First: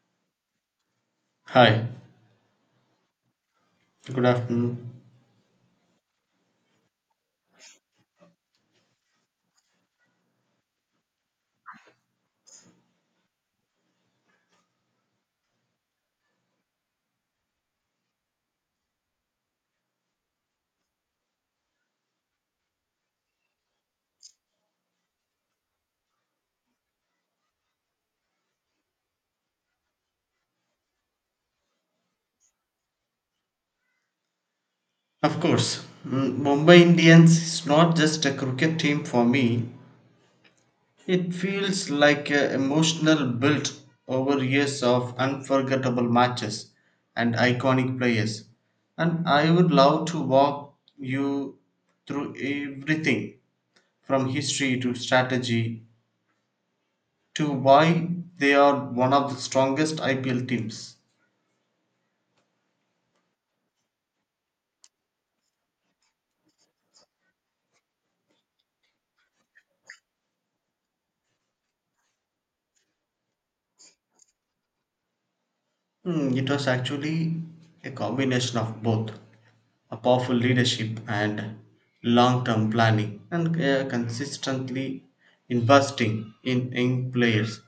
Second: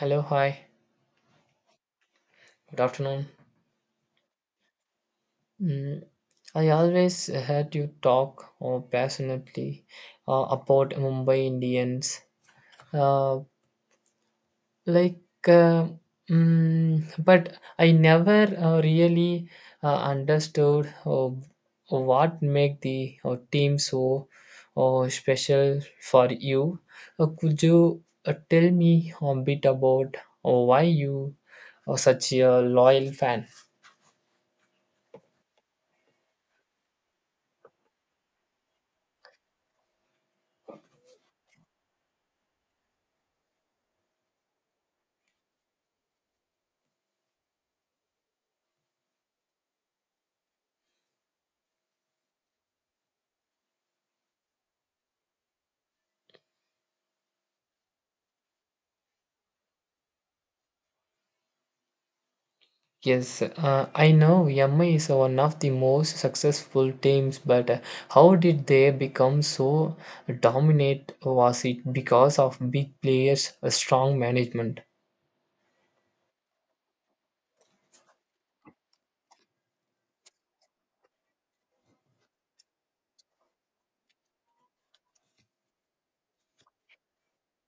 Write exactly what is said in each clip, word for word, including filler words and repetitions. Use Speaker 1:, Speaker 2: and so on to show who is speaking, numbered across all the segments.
Speaker 1: Hello, hi,
Speaker 2: Hi,
Speaker 1: good afternoon.
Speaker 2: good afternoon.
Speaker 1: Mm, I always heard you talk uh, passionately uh, about Mumbai Indians, uh, like, uh, mm, but I never uh, really uh, understood uh, what make the uh, team so uh, special for you. Uh, could you uh, tell me a bit about uh, why you are such a loyal fan?
Speaker 2: Of course, mm, Mumbai Indians is not just a cricket team for me. It feels like an emotional build over years of unforgettable matches and iconic players. And I would love to walk you through everything from history to strategy to why they are one of the strongest I P L teams.
Speaker 1: Yes, uh, I know M I is one of the most successful teams, but uh, how did they become so dominant? Was it because of big players, a strong management?
Speaker 2: Hmm, it was actually a combination of both. A powerful leadership and long-term planning and uh, consistently investing in young players.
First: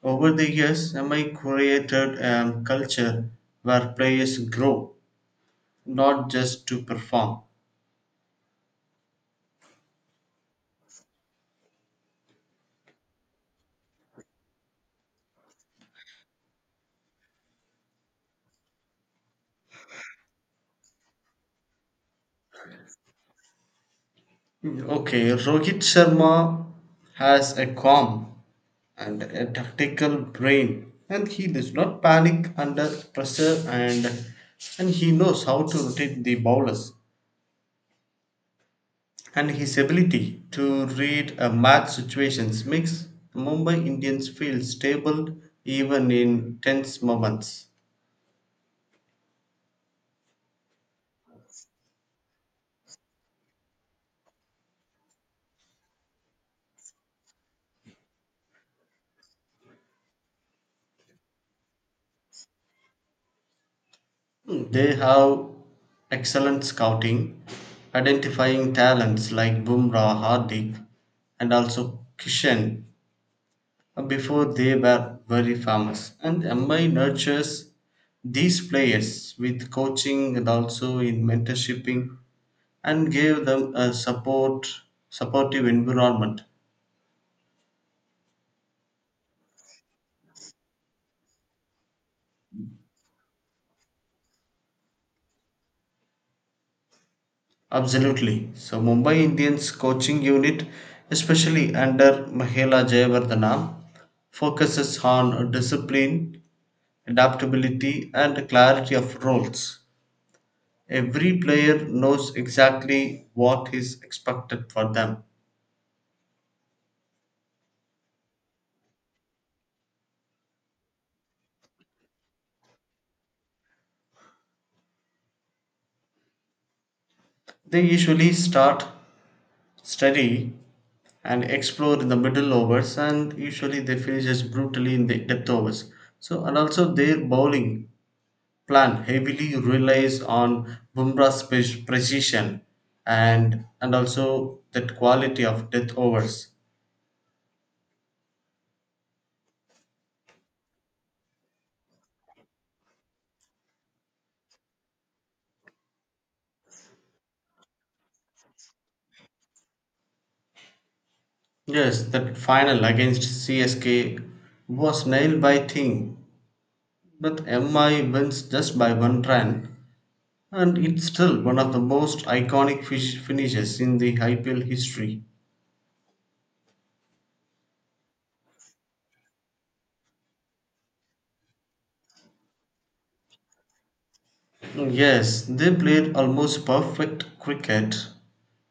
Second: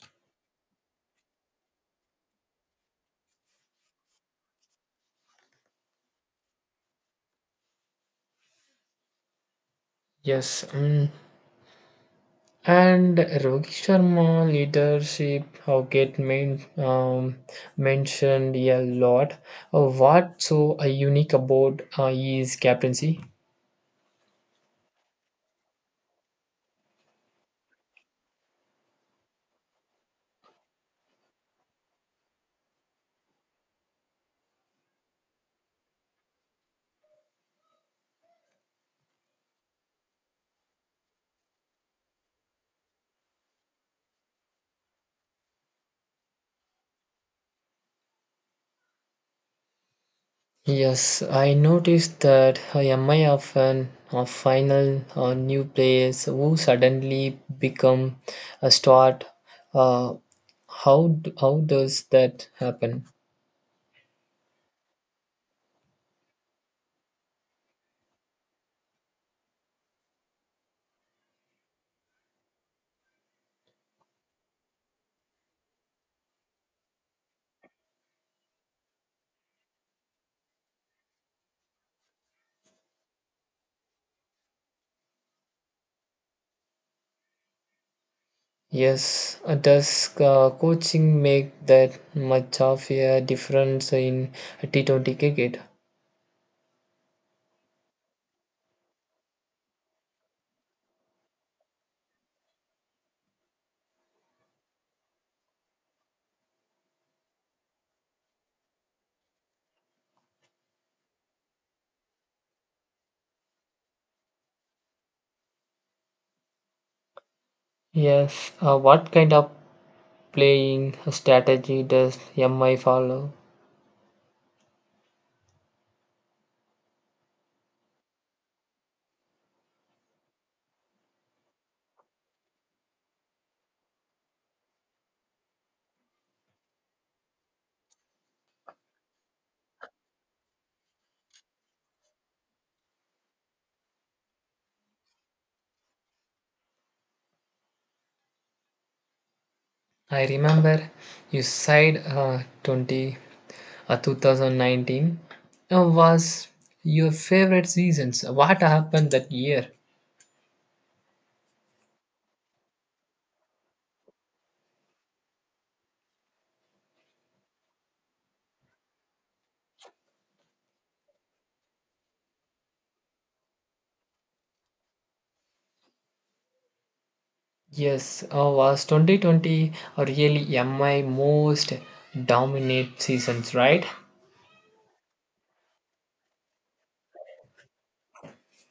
Speaker 2: Over the years, M I created a culture where players grow, not just to perform.
Speaker 1: Yes, mm. And Rohit Sharma leadership how get main, um, mentioned a lot. Uh, What so uh, unique about uh, his captaincy?
Speaker 2: Okay, Rohit Sharma has a calm and a tactical brain and he does not panic under pressure and and he knows how to rotate the bowlers and his ability to read a match situations makes Mumbai Indians feel stable even in tense moments.
Speaker 1: Yes, I noticed that am I often a final or new players who suddenly become a start. Uh, how d- how does that happen?
Speaker 2: Hmm, They have excellent scouting, identifying talents like Bumrah, Hardik, and also Kishan before they were very famous. And M I nurtures these players with coaching and also in mentorshiping and gave them a support supportive environment.
Speaker 1: Yes, uh, does uh, coaching make that much of a difference in T twenty cricket?
Speaker 2: Absolutely. So Mumbai Indians coaching unit, especially under Mahela Jayawardena, focuses on discipline, adaptability, and clarity of roles. Every player knows exactly what is expected for them.
Speaker 1: Yes, uh, what kind of playing strategy does M I follow?
Speaker 2: They usually start steady and explore in the middle overs, and usually they finish just brutally in the depth overs. So and also their bowling plan heavily relies on Bumrah's pe- precision and and also that quality of death overs.
Speaker 1: I remember you said uh, 20 uh, twenty nineteen uh, was your favorite seasons. What happened that year?
Speaker 2: Yes, that final against C S K was nailed by Thing, but M I wins just by one run, and it's still one of the most iconic fish finishes in the I P L history.
Speaker 1: Yes, uh, was twenty twenty really uh, my most dominant seasons, right?
Speaker 2: Yes, they played almost perfect cricket,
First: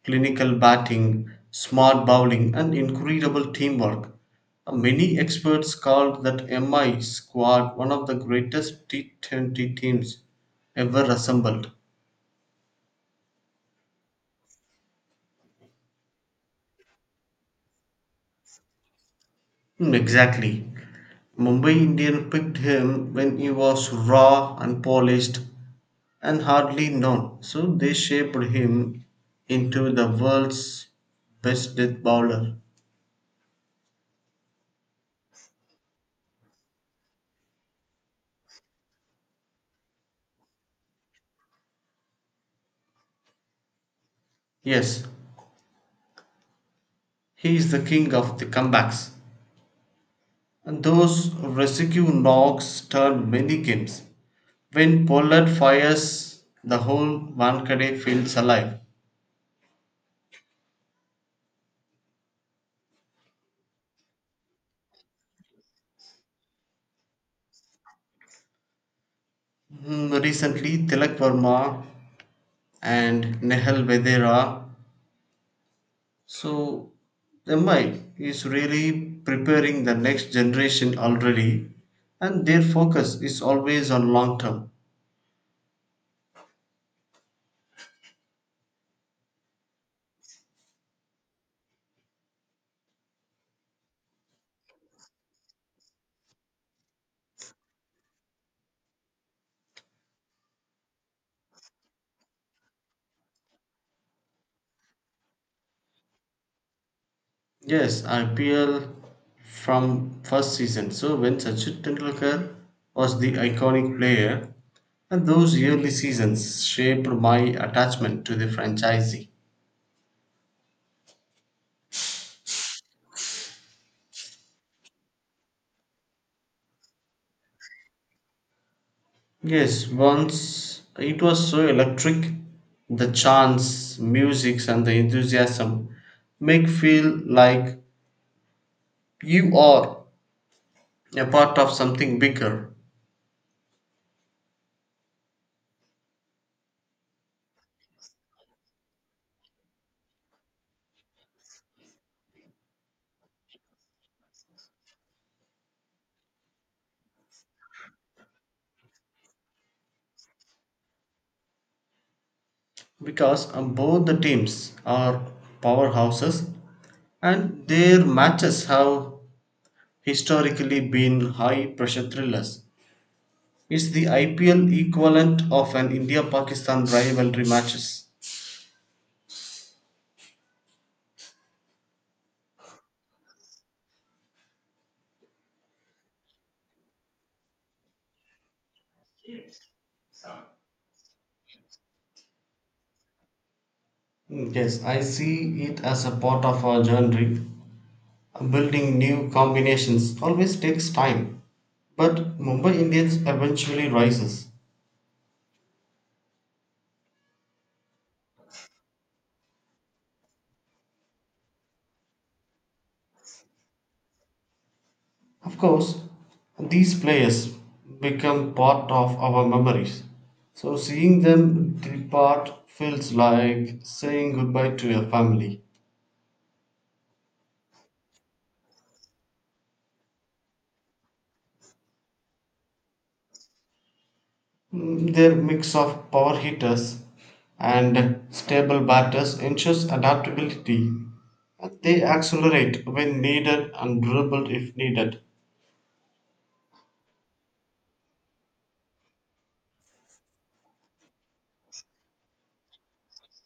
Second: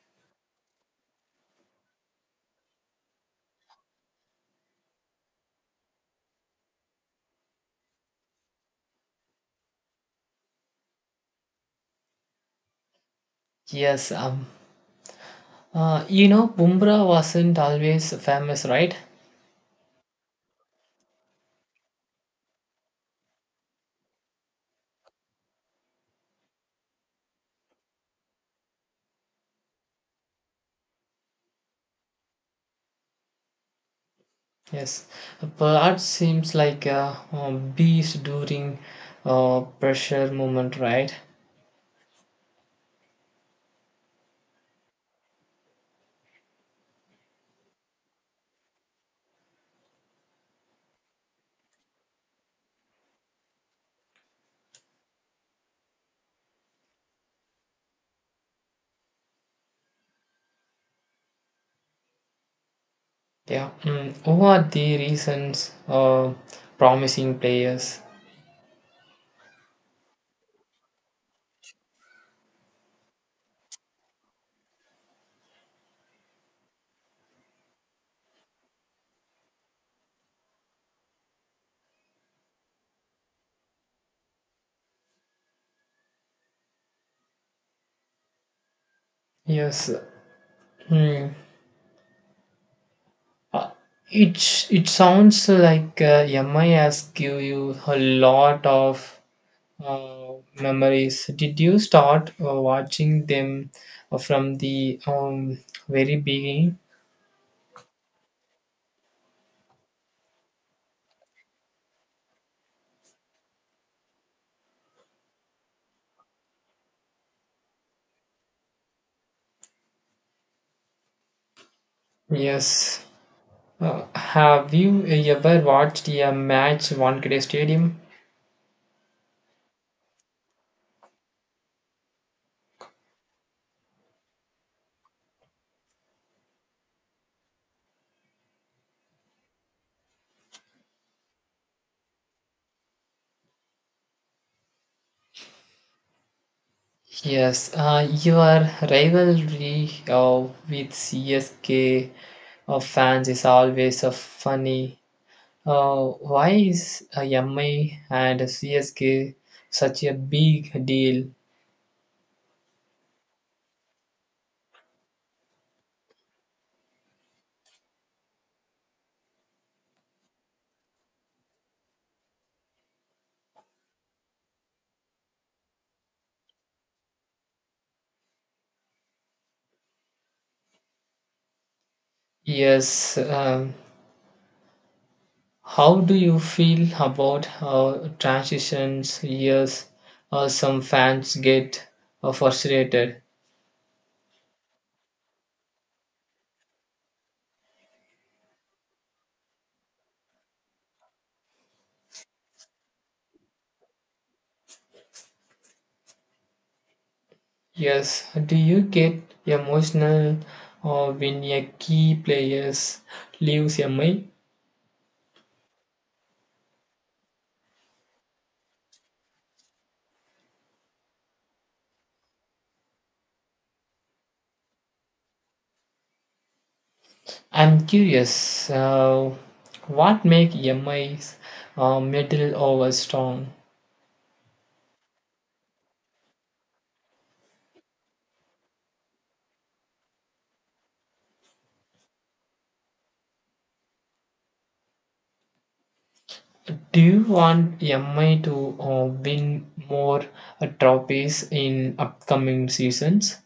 Speaker 2: clinical batting, smart bowling, and incredible teamwork. Uh, Many experts called that M I squad one of the greatest T twenty teams ever assembled.
Speaker 1: Yes, um, uh, you know, Bumrah wasn't always famous, right?
Speaker 2: Hmm, Exactly. Mumbai Indian picked him when he was raw, unpolished, and hardly known. So they shaped him into the world's best death bowler.
Speaker 1: Yes, but seems like a, um beast during uh, pressure moment, right?
Speaker 2: Yes, he is the king of the comebacks. And those rescue knocks turn many games. When Pollard fires, the whole Wankhede feels alive.
Speaker 1: Yeah. Mm. What are the reasons uh, promising players?
Speaker 2: Mm, Recently, Tilak Verma and Nehal Vedera. So, M I is really preparing the next generation already, and their focus is always on long term.
Speaker 1: Yes, Hmm. Uh, It it sounds like uh, M I has give you a lot of uh, memories. Did you start uh, watching them uh, from the um, very beginning?
Speaker 2: Yes, I P L from first season. So when Sachin Tendulkar was the iconic player, and those early seasons shaped my attachment to the franchisee.
Speaker 1: Yes. Uh, have you ever watched a match Wankhede Stadium?
Speaker 2: Yes, once it was so electric, the chants, music, and the enthusiasm make feel like you are a part of something bigger.
Speaker 1: Yes. Uh, your rivalry uh, with C S K of fans is always uh, funny. Uh, why is uh, M I and C S K such a big deal?
Speaker 2: Because um, both the teams are powerhouses and their matches have historically been high pressure thrillers. It's the I P L equivalent of an India Pakistan rivalry matches.
Speaker 1: Yes. Um, how do you feel about uh, transitions? Yes. Uh, some fans get uh, frustrated.
Speaker 2: Mm, Yes, I see it as a part of our journey. Building new combinations always takes time, but Mumbai Indians eventually rises.
Speaker 1: Yes. Do you get emotional uh, when a key players leaves M I?
Speaker 2: Of course, these players become part of our memories. So seeing them depart feels like saying goodbye to your family.
Speaker 1: I'm curious. Uh, what makes M I's uh, middle over strong?
Speaker 2: Mm, Their mix of power hitters and stable batters ensures adaptability. They accelerate when needed and dribble if needed.
Speaker 1: Do you want M I to uh, win more uh, trophies in upcoming seasons?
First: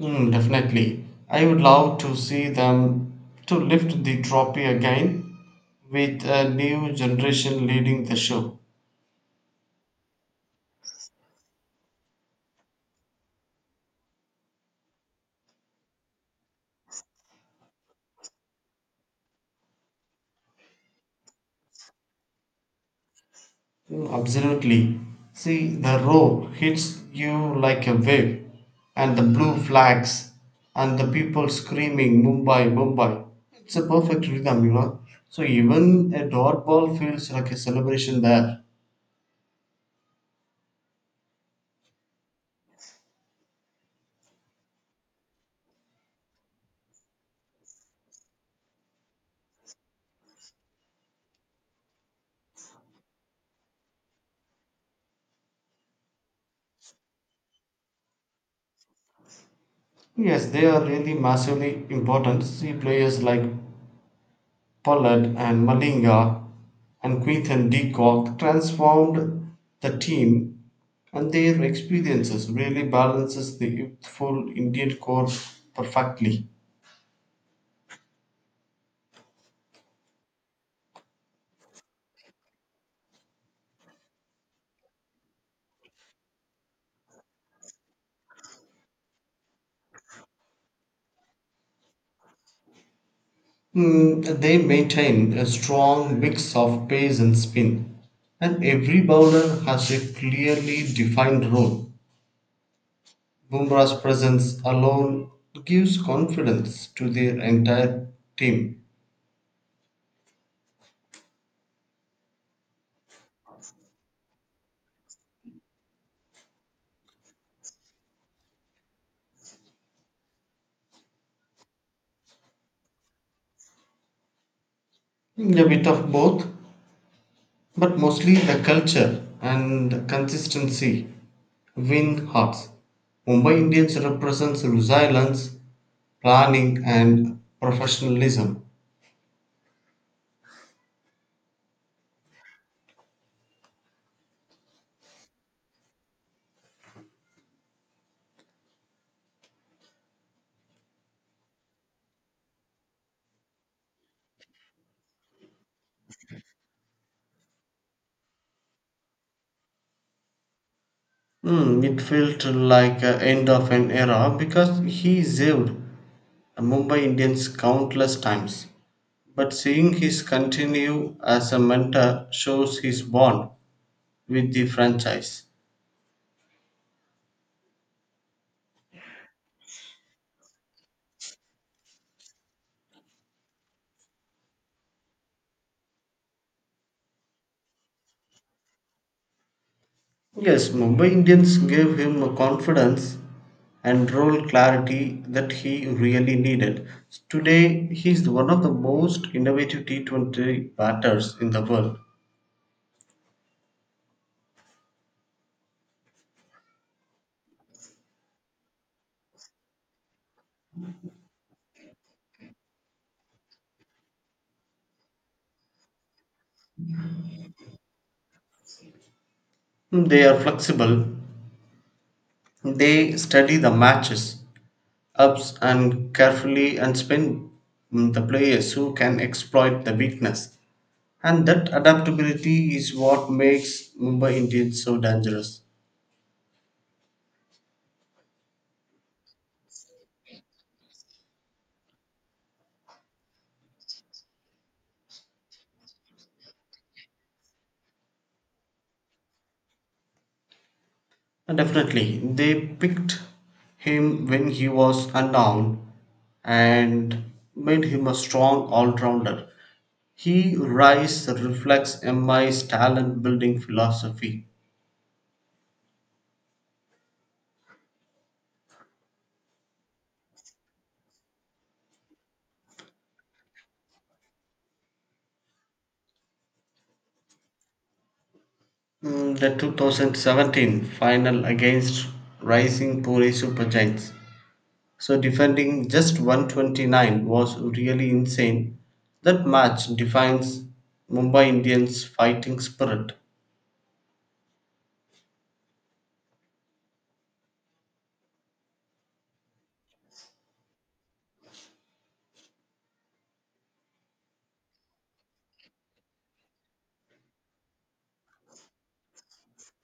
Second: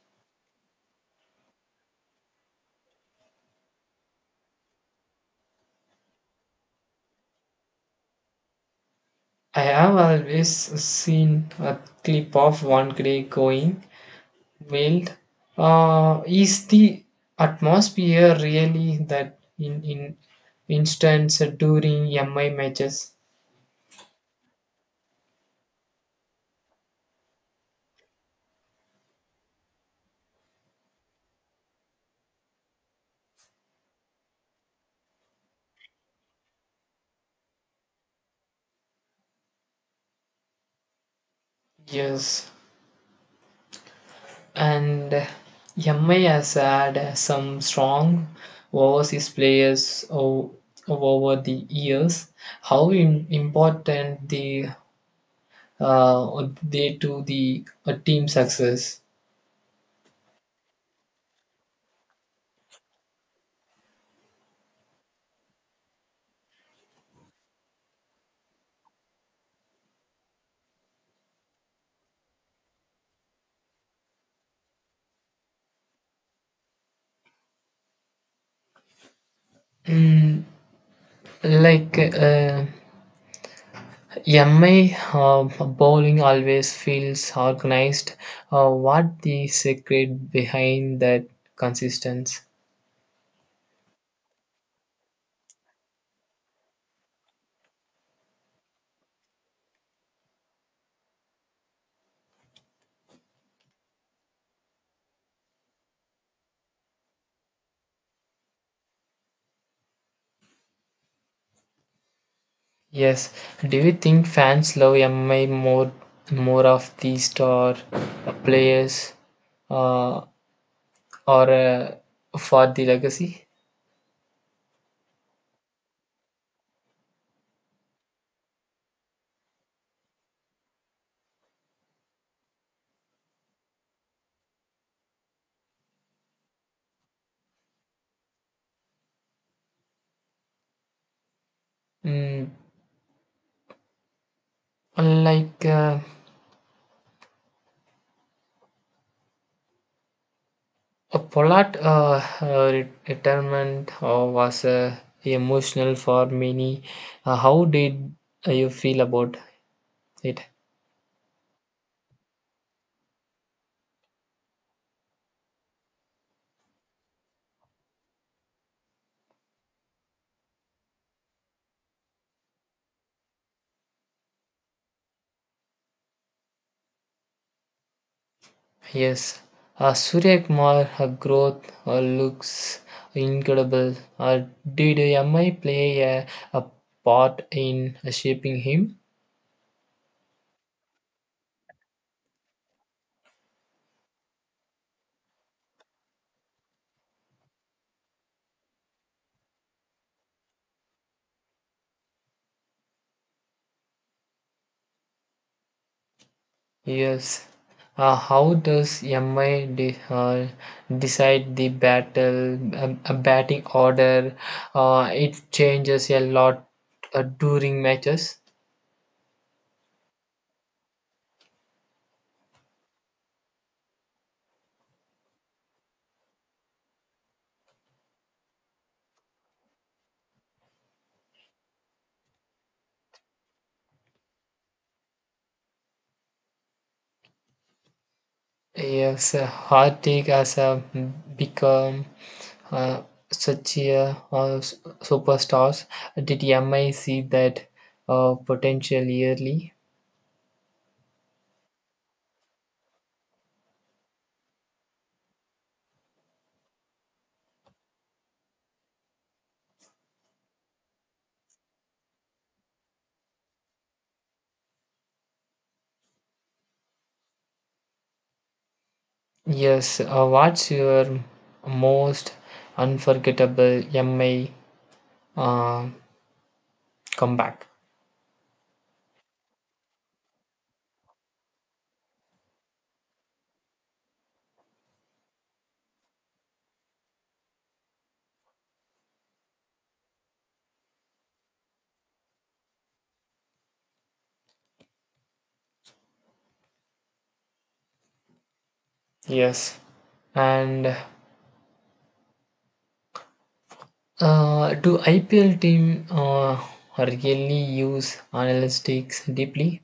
Speaker 2: Mm, definitely. I would love to see them to lift the trophy again with a new generation leading the show.
Speaker 1: I have always seen a clip of one day going wild. Uh, is the atmosphere really that in in instance during M I matches?
Speaker 2: Mm, Absolutely. See, the rope hits you like a wave, and the blue flags, and the people screaming, Mumbai, Mumbai. It's a perfect rhythm, you know. So even a dot ball feels like a celebration there.
Speaker 1: Yes. And M I has had some strong overseas players o- over the years. How im- important the uh, they to the uh, team success?
Speaker 2: Yes, they are really massively important. See, players like Pollard and Malinga and Quinton de Kock transformed the team and their experiences really balances the youthful Indian core perfectly.
Speaker 1: Mm, like uh, M I uh, bowling always feels organized. Uh, what the secret behind that consistency?
Speaker 2: Mm, they maintain a strong mix of pace and spin, and every bowler has a clearly defined role. Bumrah's presence alone gives confidence to their entire team.
Speaker 1: Yes. Do you think fans love M I more more of the star players uh, or uh, for the legacy?
Speaker 2: A bit of both. But mostly the culture and consistency win hearts. Mumbai Indians represents resilience, planning, and professionalism.
Speaker 1: Mm, like uh, a Pollard uh, uh, re- retirement uh, was uh, emotional for many. Uh, how did you feel about it?
Speaker 2: Hmm, it felt like a end of an era because he saved Mumbai Indians countless times. But seeing his continue as a mentor shows his bond with the franchise.
Speaker 1: Yes, uh, Surya Kumar, her growth uh, looks incredible. Uh, did M I play a, a part in shaping him?
Speaker 2: Yes, Mumbai Indians gave him a confidence and role clarity that he really needed. Today, he is one of the most innovative T twenty batters in the world.
Speaker 1: Yes. Uh, how does M I de- uh, decide the battle, um, a batting order? Uh, it changes a lot uh, during matches.
Speaker 2: They are flexible, they study the matches, ups and carefully, and spin mm, the players who can exploit the weakness. And that adaptability is what makes Mumbai Indians so dangerous.
Speaker 1: Yes, a hot take has uh, become uh, such a uh, s- superstars. Did M I see that uh, potential yearly?
Speaker 2: Uh, Definitely, they picked him when he was unknown and made him a strong all-rounder. He rise reflects M I's talent building philosophy.
Speaker 1: Yes, uh, what's your most unforgettable M I uh, comeback?
Speaker 2: Mm, The twenty seventeen final against Rising Pune Super Giants. So defending just one hundred twenty-nine was really insane. That match defines Mumbai Indians' fighting spirit.
Speaker 1: Yes, and uh, do I P L team uh, really use analytics deeply?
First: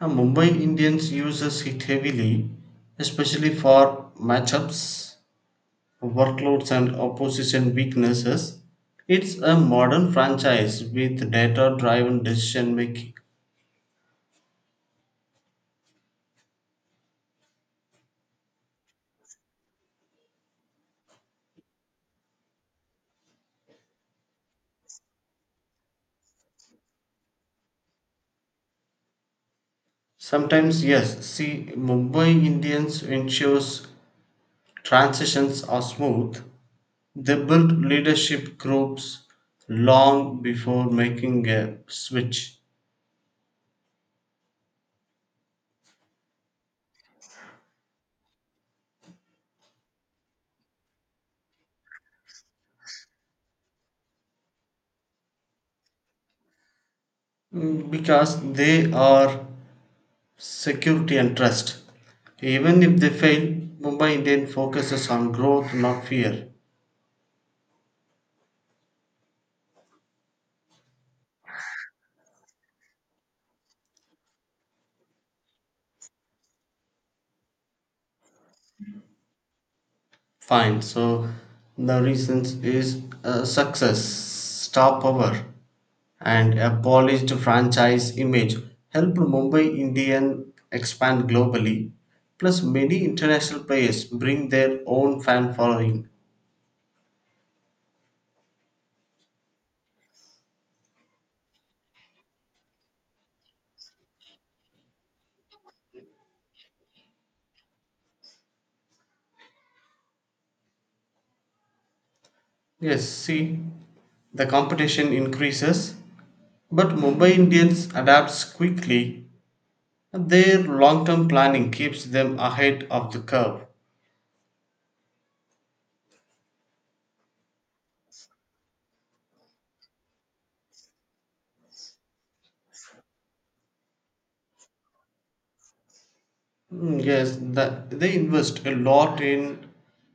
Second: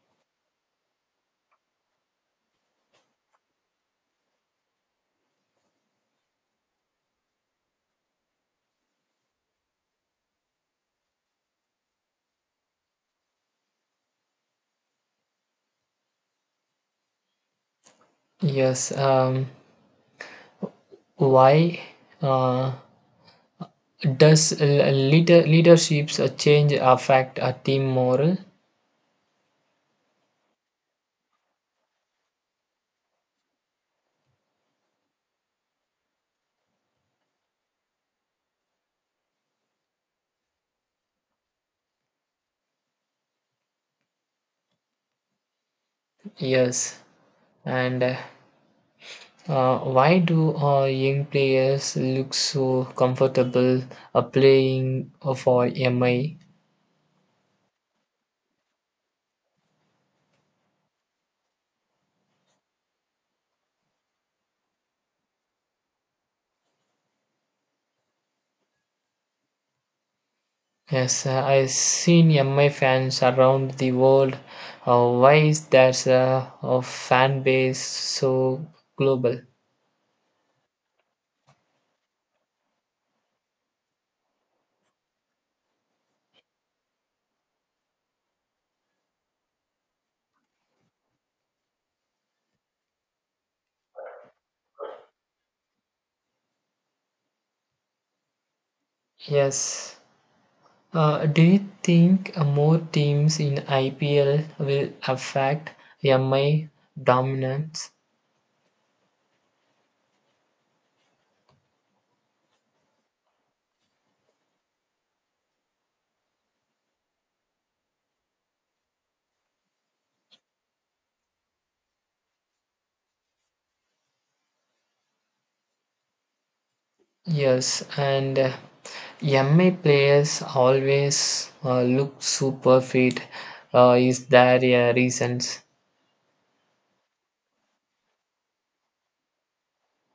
Speaker 2: Now, Mumbai Indians uses it heavily, especially for matchups, workloads, and opposition weaknesses. It's a modern franchise with data driven decision making.
Speaker 1: Yes, um, why? Uh, Does l- leader, leadership's a change affect a team moral?
Speaker 2: Sometimes, yes, see, Mumbai Indians ensures transitions are smooth. They build leadership groups long before making a switch.
Speaker 1: Yes. And uh, uh, why do uh, young players look so comfortable uh, playing uh, for M I?
Speaker 2: Mm, because they are security and trust. Even if they fail, Mumbai Indian focuses on growth, not fear.
Speaker 1: Yes, uh, I've seen M I fans around the world. Uh, why is there a, a fan base so global?
Speaker 2: Fine. So the reasons is uh, success, star power, and a polished franchise image helped Mumbai Indian expand globally. Plus, many international players bring their own fan following.
Speaker 1: Yes. Uh, do you think uh, more teams in I P L will affect M I dominance?
Speaker 2: Yes, see, the competition increases, but Mumbai Indians adapts quickly. Their long term planning keeps them ahead of the curve.
Speaker 1: Yes, and uh, M I players always uh, look super fit. Uh, is there a reason?
Speaker 2: Mm, Yes, that they invest a lot in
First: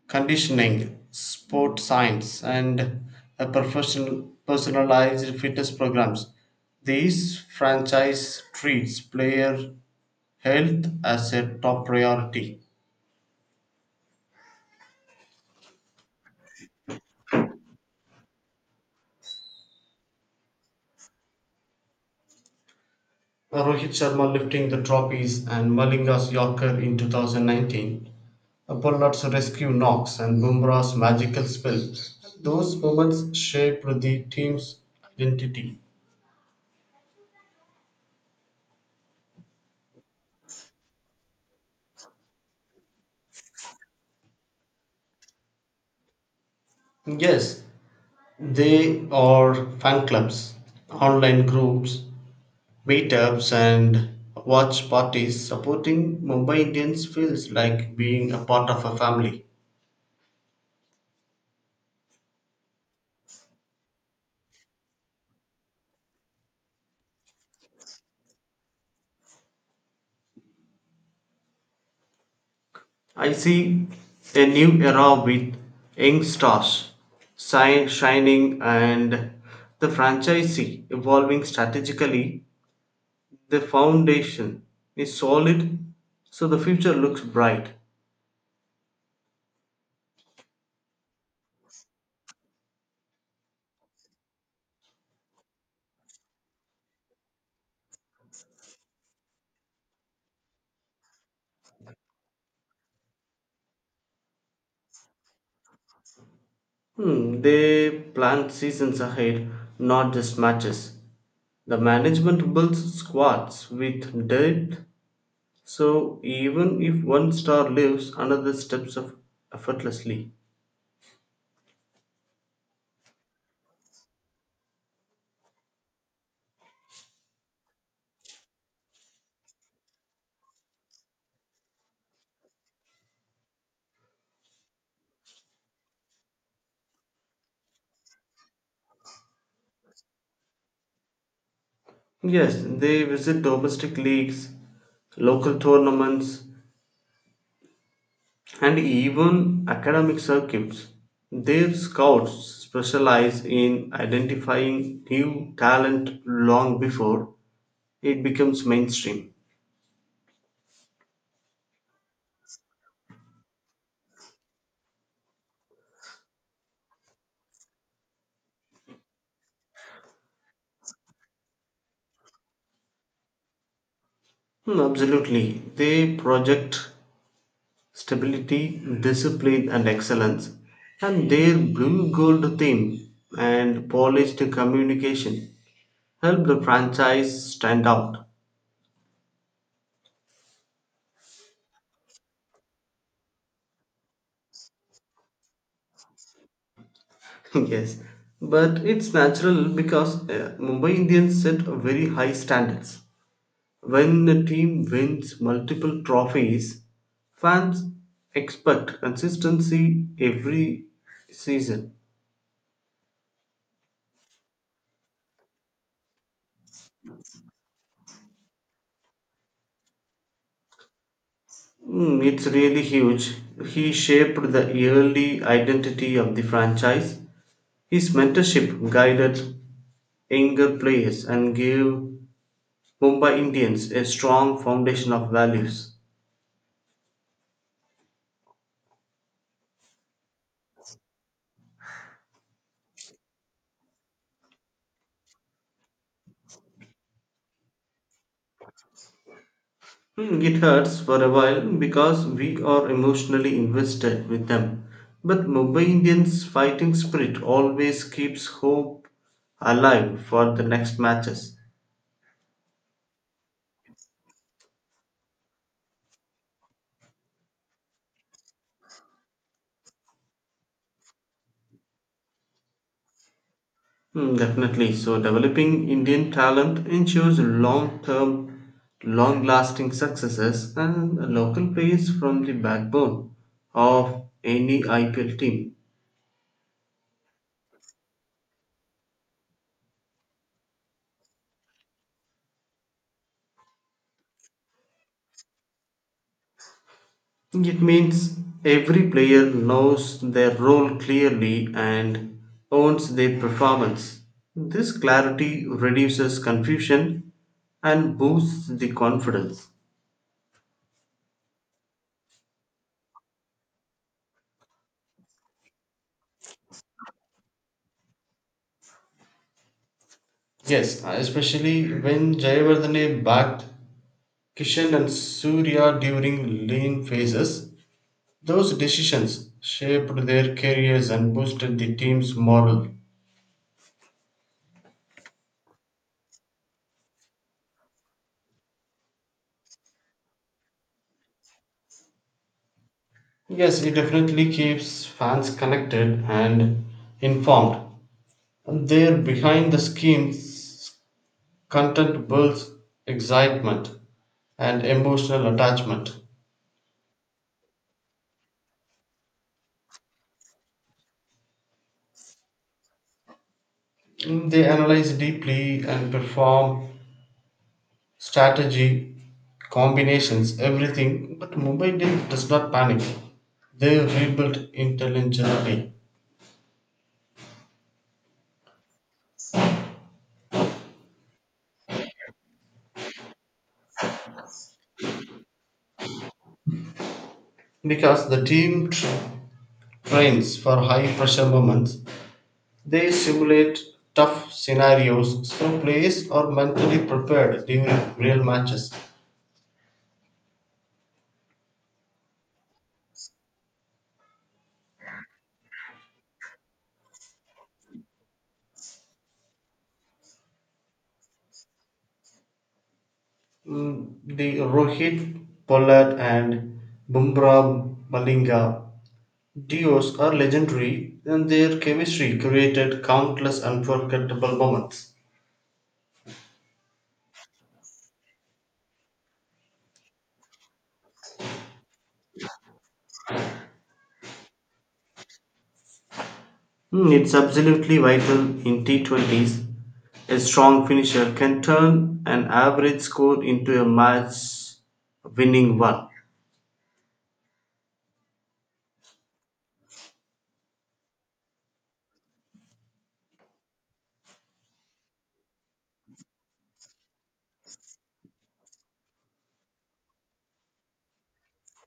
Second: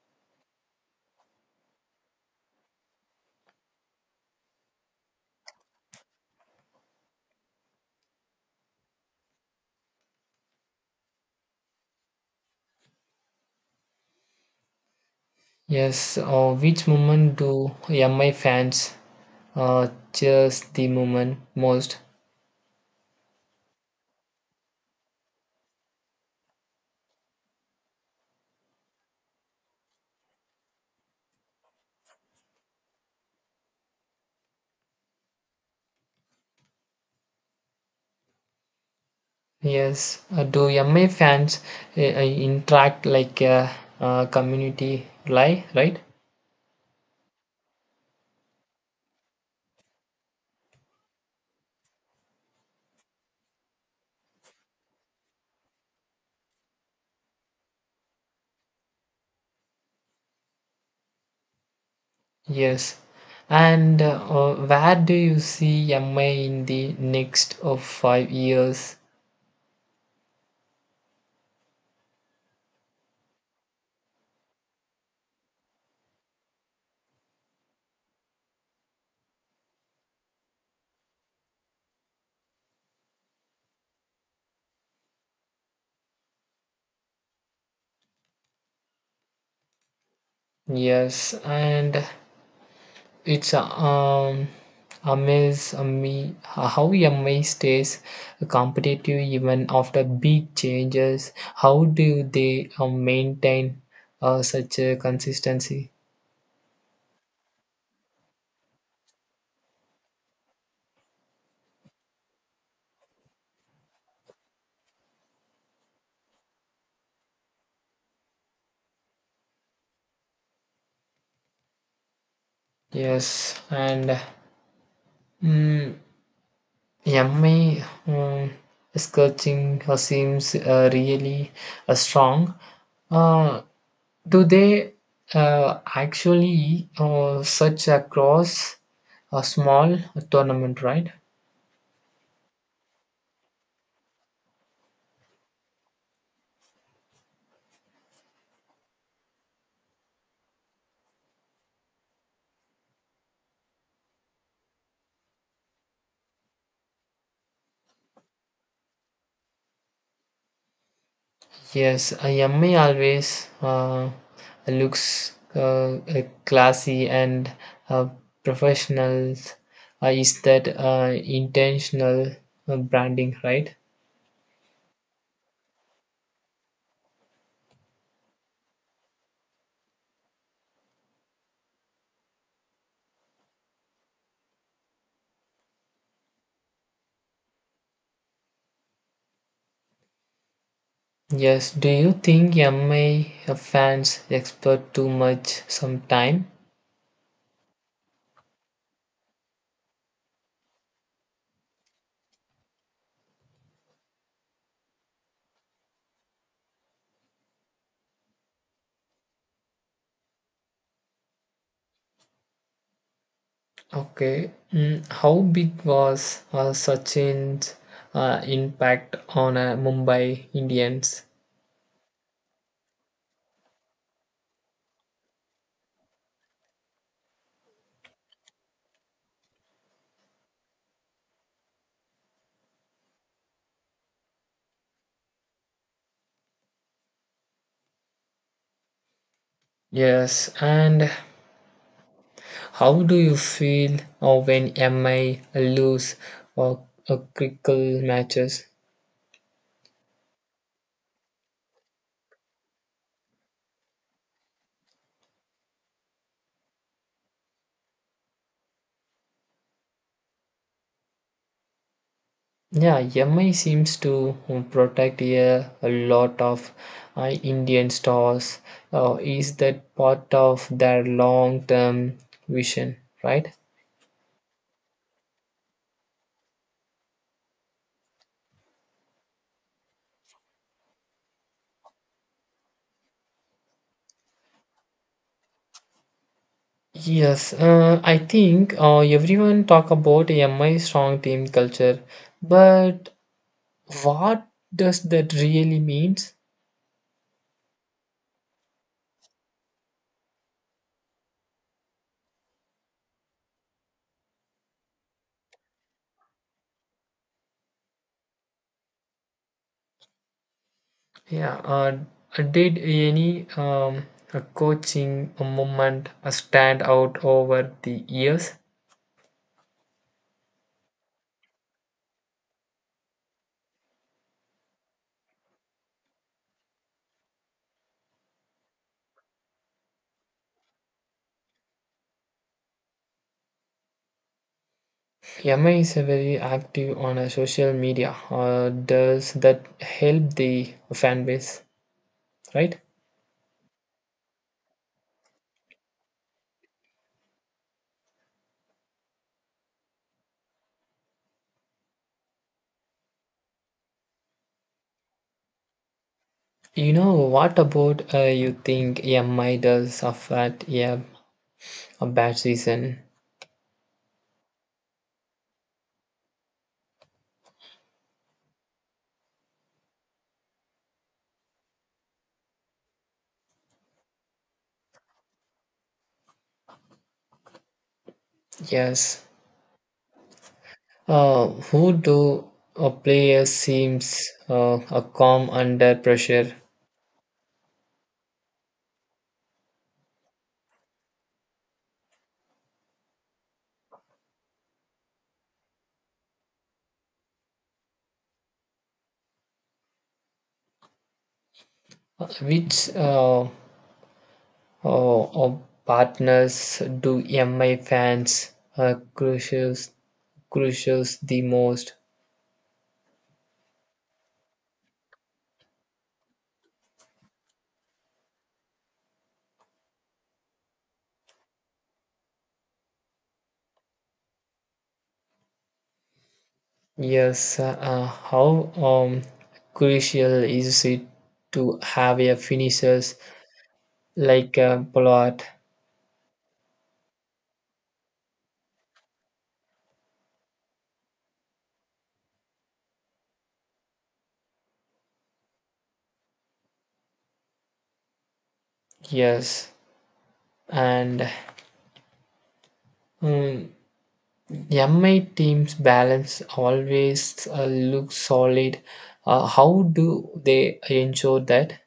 Speaker 2: conditioning, sport science, and a professional personalized fitness programs. These franchise treats player health as a top priority.
Speaker 1: Yes, uh, which moment do M I fans uh, cheers the moment most?
Speaker 2: Rohit Sharma lifting the trophies and Malinga's Yorker in two thousand nineteen Upernut's rescue knocks and Bumrah's magical spell. Those moments shaped the team's identity.
Speaker 1: Yes, uh, do M I fans uh, uh, interact like a, uh community, li- right?
Speaker 2: Yes, they are fan clubs, online groups, meetups, and watch parties. Supporting Mumbai Indians feels like being a part of a family.
Speaker 1: Yes. And uh, uh, where do you see M I in the next of five years?
Speaker 2: I see a new era with young stars shi- shining and the franchisee evolving strategically, the foundation is solid, so the future looks bright.
Speaker 1: Yes, and it's uh, um amaze me how M I stays competitive even after big changes. How do they uh, maintain uh, such a consistency?
Speaker 2: Hmm, they plan seasons ahead, not just matches. The management builds squads with depth, so even if one star leaves another steps up effortlessly.
Speaker 1: Yes, and mm Yummy um, sculpting uh, seems uh, really uh, strong. Uh, do they uh, actually uh, such across a small tournament, right?
Speaker 2: Yes, they visit domestic leagues, local tournaments, and even academic circuits. Their scouts specialize in identifying new talent long before it becomes mainstream.
Speaker 1: Yes, a yummy always uh, looks uh, uh, classy and uh, professional. Uh, is that uh, intentional uh, branding, right?
Speaker 2: Hmm, Absolutely. They project stability, discipline, and excellence. And their blue gold theme and polished communication help the franchise stand out.
Speaker 1: Yes, do you think M I fans expect too much sometime?
Speaker 2: Yes, but it's natural because uh, Mumbai Indians set very high standards. When the team wins multiple trophies, fans expect consistency every season.
Speaker 1: Okay, mm, how big was uh, Sachin's uh, impact on uh, Mumbai Indians?
Speaker 2: Mm, it's really huge. He shaped the early identity of the franchise. His mentorship guided younger players and gave Mumbai Indians a strong foundation of values.
Speaker 1: Yes, and how do you feel uh, when M I lose uh, uh, critical matches?
Speaker 2: Hmm, It hurts for a while because we are emotionally invested with them. But Mumbai Indians' fighting spirit always keeps hope alive for the next matches.
Speaker 1: Yeah, M I seems to protect a, a lot of uh, Indian stars. Uh, is that part of their long term vision, right?
Speaker 2: Hmm, definitely. So, developing Indian talent ensures long term, long lasting successes and local players from the backbone of any I P L team.
Speaker 1: Yes, uh, I think uh, everyone talk about M I strong team culture, but what does that really means?
Speaker 2: It means every player knows their role clearly and owns their performance. This clarity reduces confusion and boosts the confidence.
Speaker 1: Yeah, uh, did any um, a coaching moment stand out over the years?
Speaker 2: Yes, especially when Jayavardhane backed Kishan and Surya during lean phases, those decisions shaped their careers and boosted the team's morale.
Speaker 1: Emma is a very active on a social media. Uh, does that help the fan base, right?
Speaker 2: Yes, it definitely keeps fans connected and informed. And there, behind the scheme's content builds excitement and emotional attachment.
Speaker 1: You know what about uh, you think Emma does affect yeah a bad season?
Speaker 2: Mm, They analyze deeply and perform strategy, combinations, everything. But Mumbai did, does not panic. They rebuilt intelligently.
Speaker 1: Yes. Uh, who do a player seems uh, a calm under pressure?
Speaker 2: Because the team tr- trains for high pressure moments. They simulate tough scenarios, so players are mentally prepared during real matches.
Speaker 1: Which uh, uh, uh, partners do M I fans uh, crucials crucials the most?
Speaker 2: Mm, The Rohit, Pollard, and Bumrah Malinga duos are legendary, and their chemistry created countless unforgettable moments.
Speaker 1: Yes, uh, how um, crucial is it to have a finishers like a plot?
Speaker 2: Mm, It's absolutely vital in T twenties. A strong finisher can turn an average score into a match winning one.
Speaker 1: Yes, and um, M I team's balance always uh, looks solid. Uh, how do they ensure that?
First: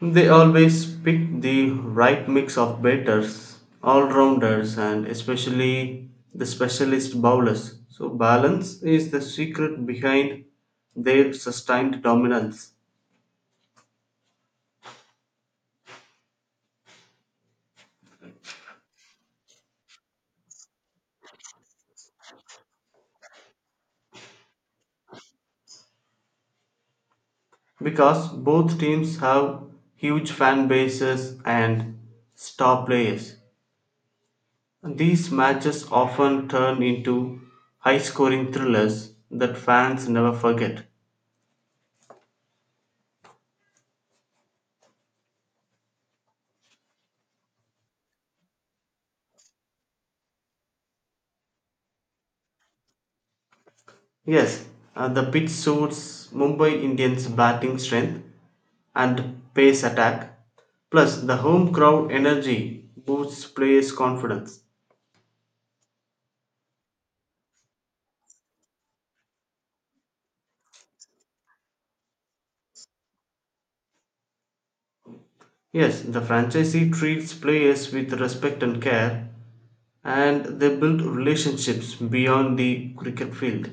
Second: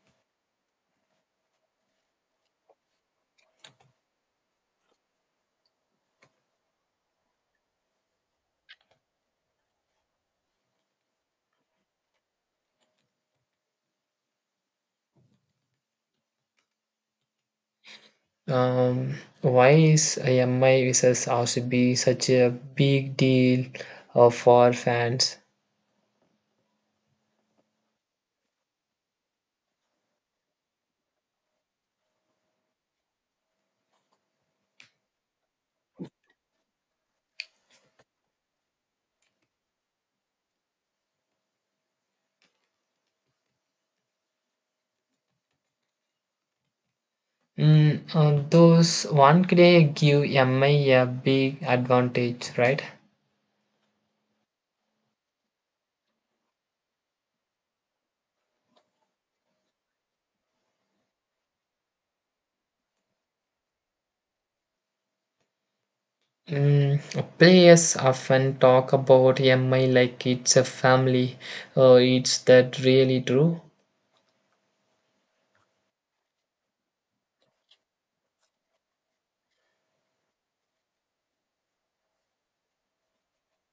Speaker 2: They always pick the right mix of batters, all rounders, and especially the specialist bowlers. So, balance is the secret behind their sustained dominance,
Speaker 1: Um, why is M I versus R C B such a big deal uh, for fans?
Speaker 2: because both teams have huge fan bases and star players. These matches often turn into high scoring thrillers that fans never forget.
Speaker 1: Mm, uh, those one play give M I a big advantage, right?
Speaker 2: Yes, uh, the pitch suits Mumbai Indians' batting strength and pace attack. Plus, the home crowd energy boosts players' confidence.
Speaker 1: Mm, Players often talk about M I like it's a family. Uh, is that really true?
Speaker 2: Yes, the franchisee treats players with respect and care, and they build relationships beyond the cricket field.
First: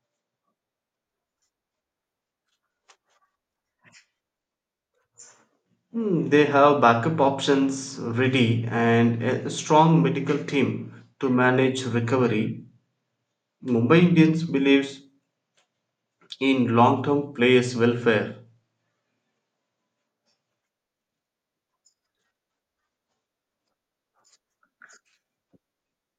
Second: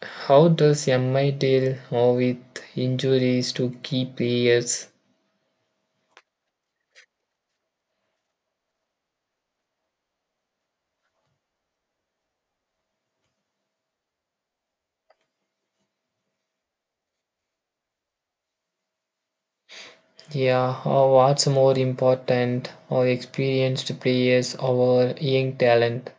Speaker 1: How does M I deal uh, with injuries to key players?
Speaker 2: Hmm, They have backup options ready and a strong medical team to manage recovery. Mumbai Indians believes in long-term players' welfare.
Speaker 1: Yeah, or what's more important, or experienced players or young talent?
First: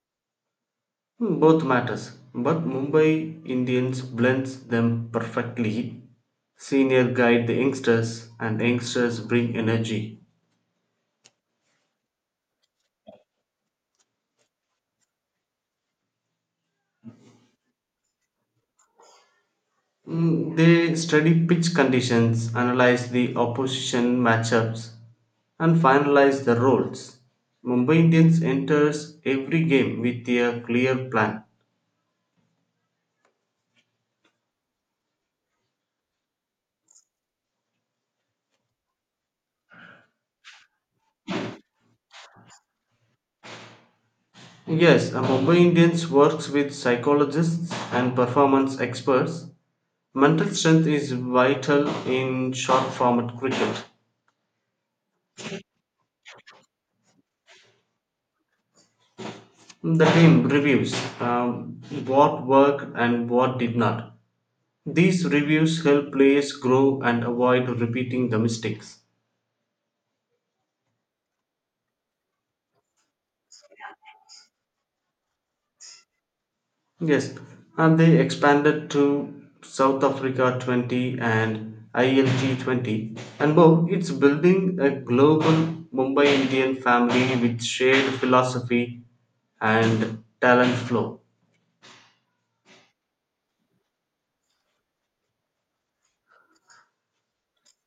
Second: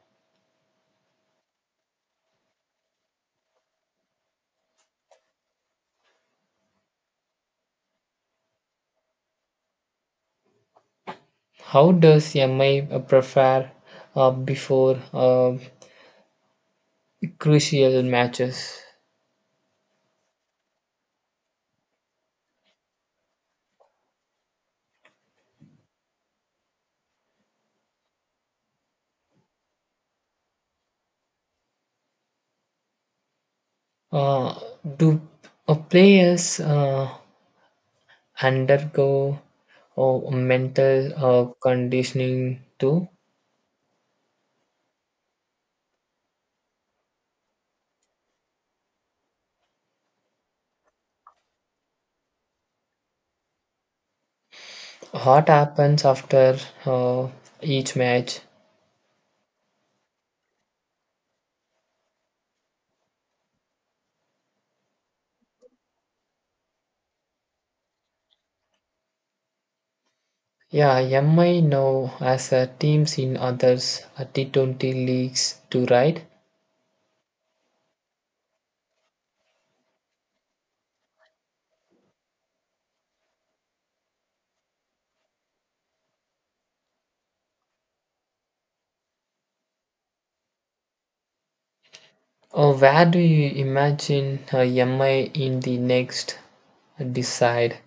Speaker 2: Hmm, Both matters, but Mumbai Indians blends them perfectly. Senior guide the youngsters, and youngsters bring energy.
Speaker 1: How does M I prepare uh, before uh, crucial matches.
Speaker 2: Mm, They study pitch conditions, analyze the opposition matchups, and finalize the roles. Mumbai Indians enters every game with a clear plan.
Speaker 1: Uh, do uh, players uh, undergo uh, mental uh, conditioning too?
Speaker 2: Yes, a Mumbai Indians works with psychologists and performance experts. Mental strength is vital in short format cricket.
Speaker 1: What happens after uh, each match?
Speaker 2: The team reviews um, what worked and what did not. These reviews help players grow and avoid repeating the mistakes.
Speaker 1: Yeah, M I now as a teams in others uh, T twenty leagues to ride.
Speaker 2: Yes, and they expanded to South Africa twenty and I L T twenty. And Bo, it's building a global Mumbai Indian family with shared philosophy and talent flow.
Speaker 1: Uh, where do you imagine uh, M I in the next decide?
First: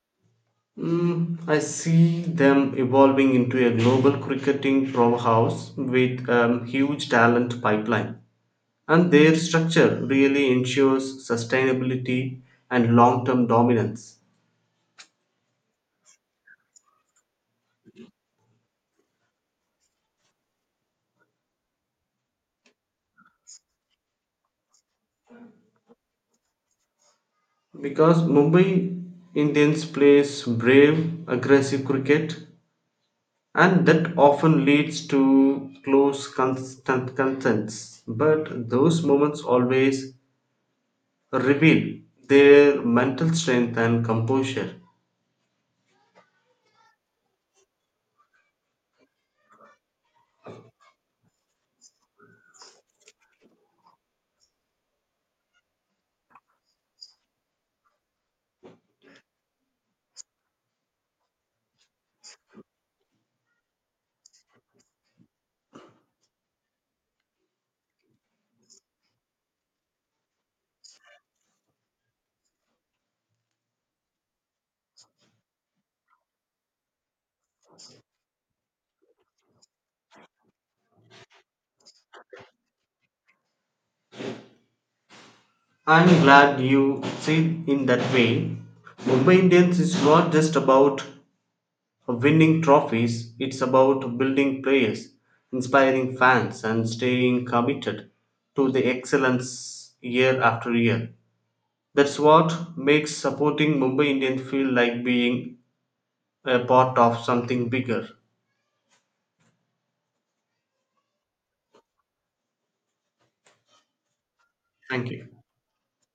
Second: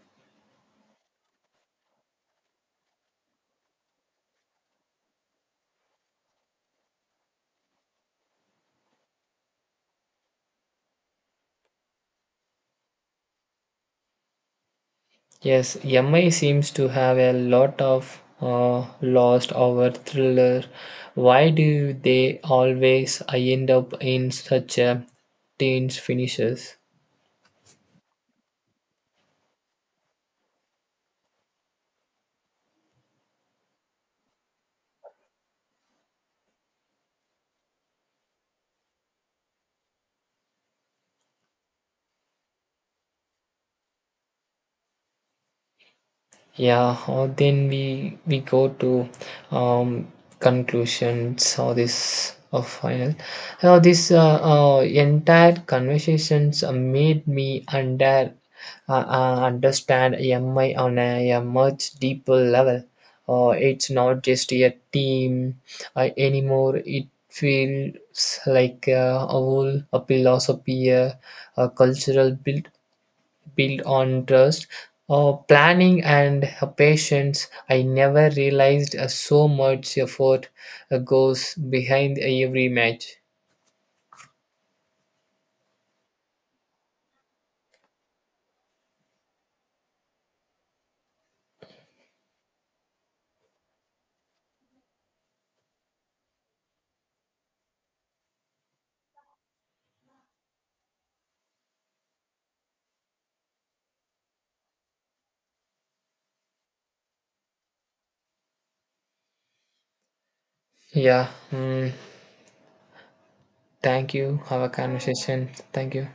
Speaker 2: Mm, I see them evolving into a global cricketing powerhouse with a huge talent pipeline, and their structure really ensures sustainability and long term dominance.
Speaker 1: Yes, M I seems to have a lot of uh, lost over thriller. Why do they always end up in such a tense finishes?
Speaker 2: Because Mumbai Indians plays brave, aggressive cricket, and that often leads to close constant contents. But those moments always reveal their mental strength and composure.
Speaker 1: Yeah, or then we we go to um, conclusions or this or final. Now this uh, uh, entire conversations uh, made me under uh, uh, understand M I on a, a much deeper level. Uh, it's not just a team uh, anymore. It feels like uh, a whole a philosophy, a, a cultural build built on trust, uh, planning, and uh, patience. I never realized uh, so much effort uh, goes behind every match.
Speaker 2: I'm glad you see it in that way. Mumbai Indians is not just about winning trophies, it's about building players, inspiring fans, and staying committed to the excellence year after year. That's what makes supporting Mumbai Indians feel like being a part of something bigger.
Speaker 1: Yeah, mm, thank you. Have a
Speaker 2: Thank you.
Speaker 1: conversation. Thank you.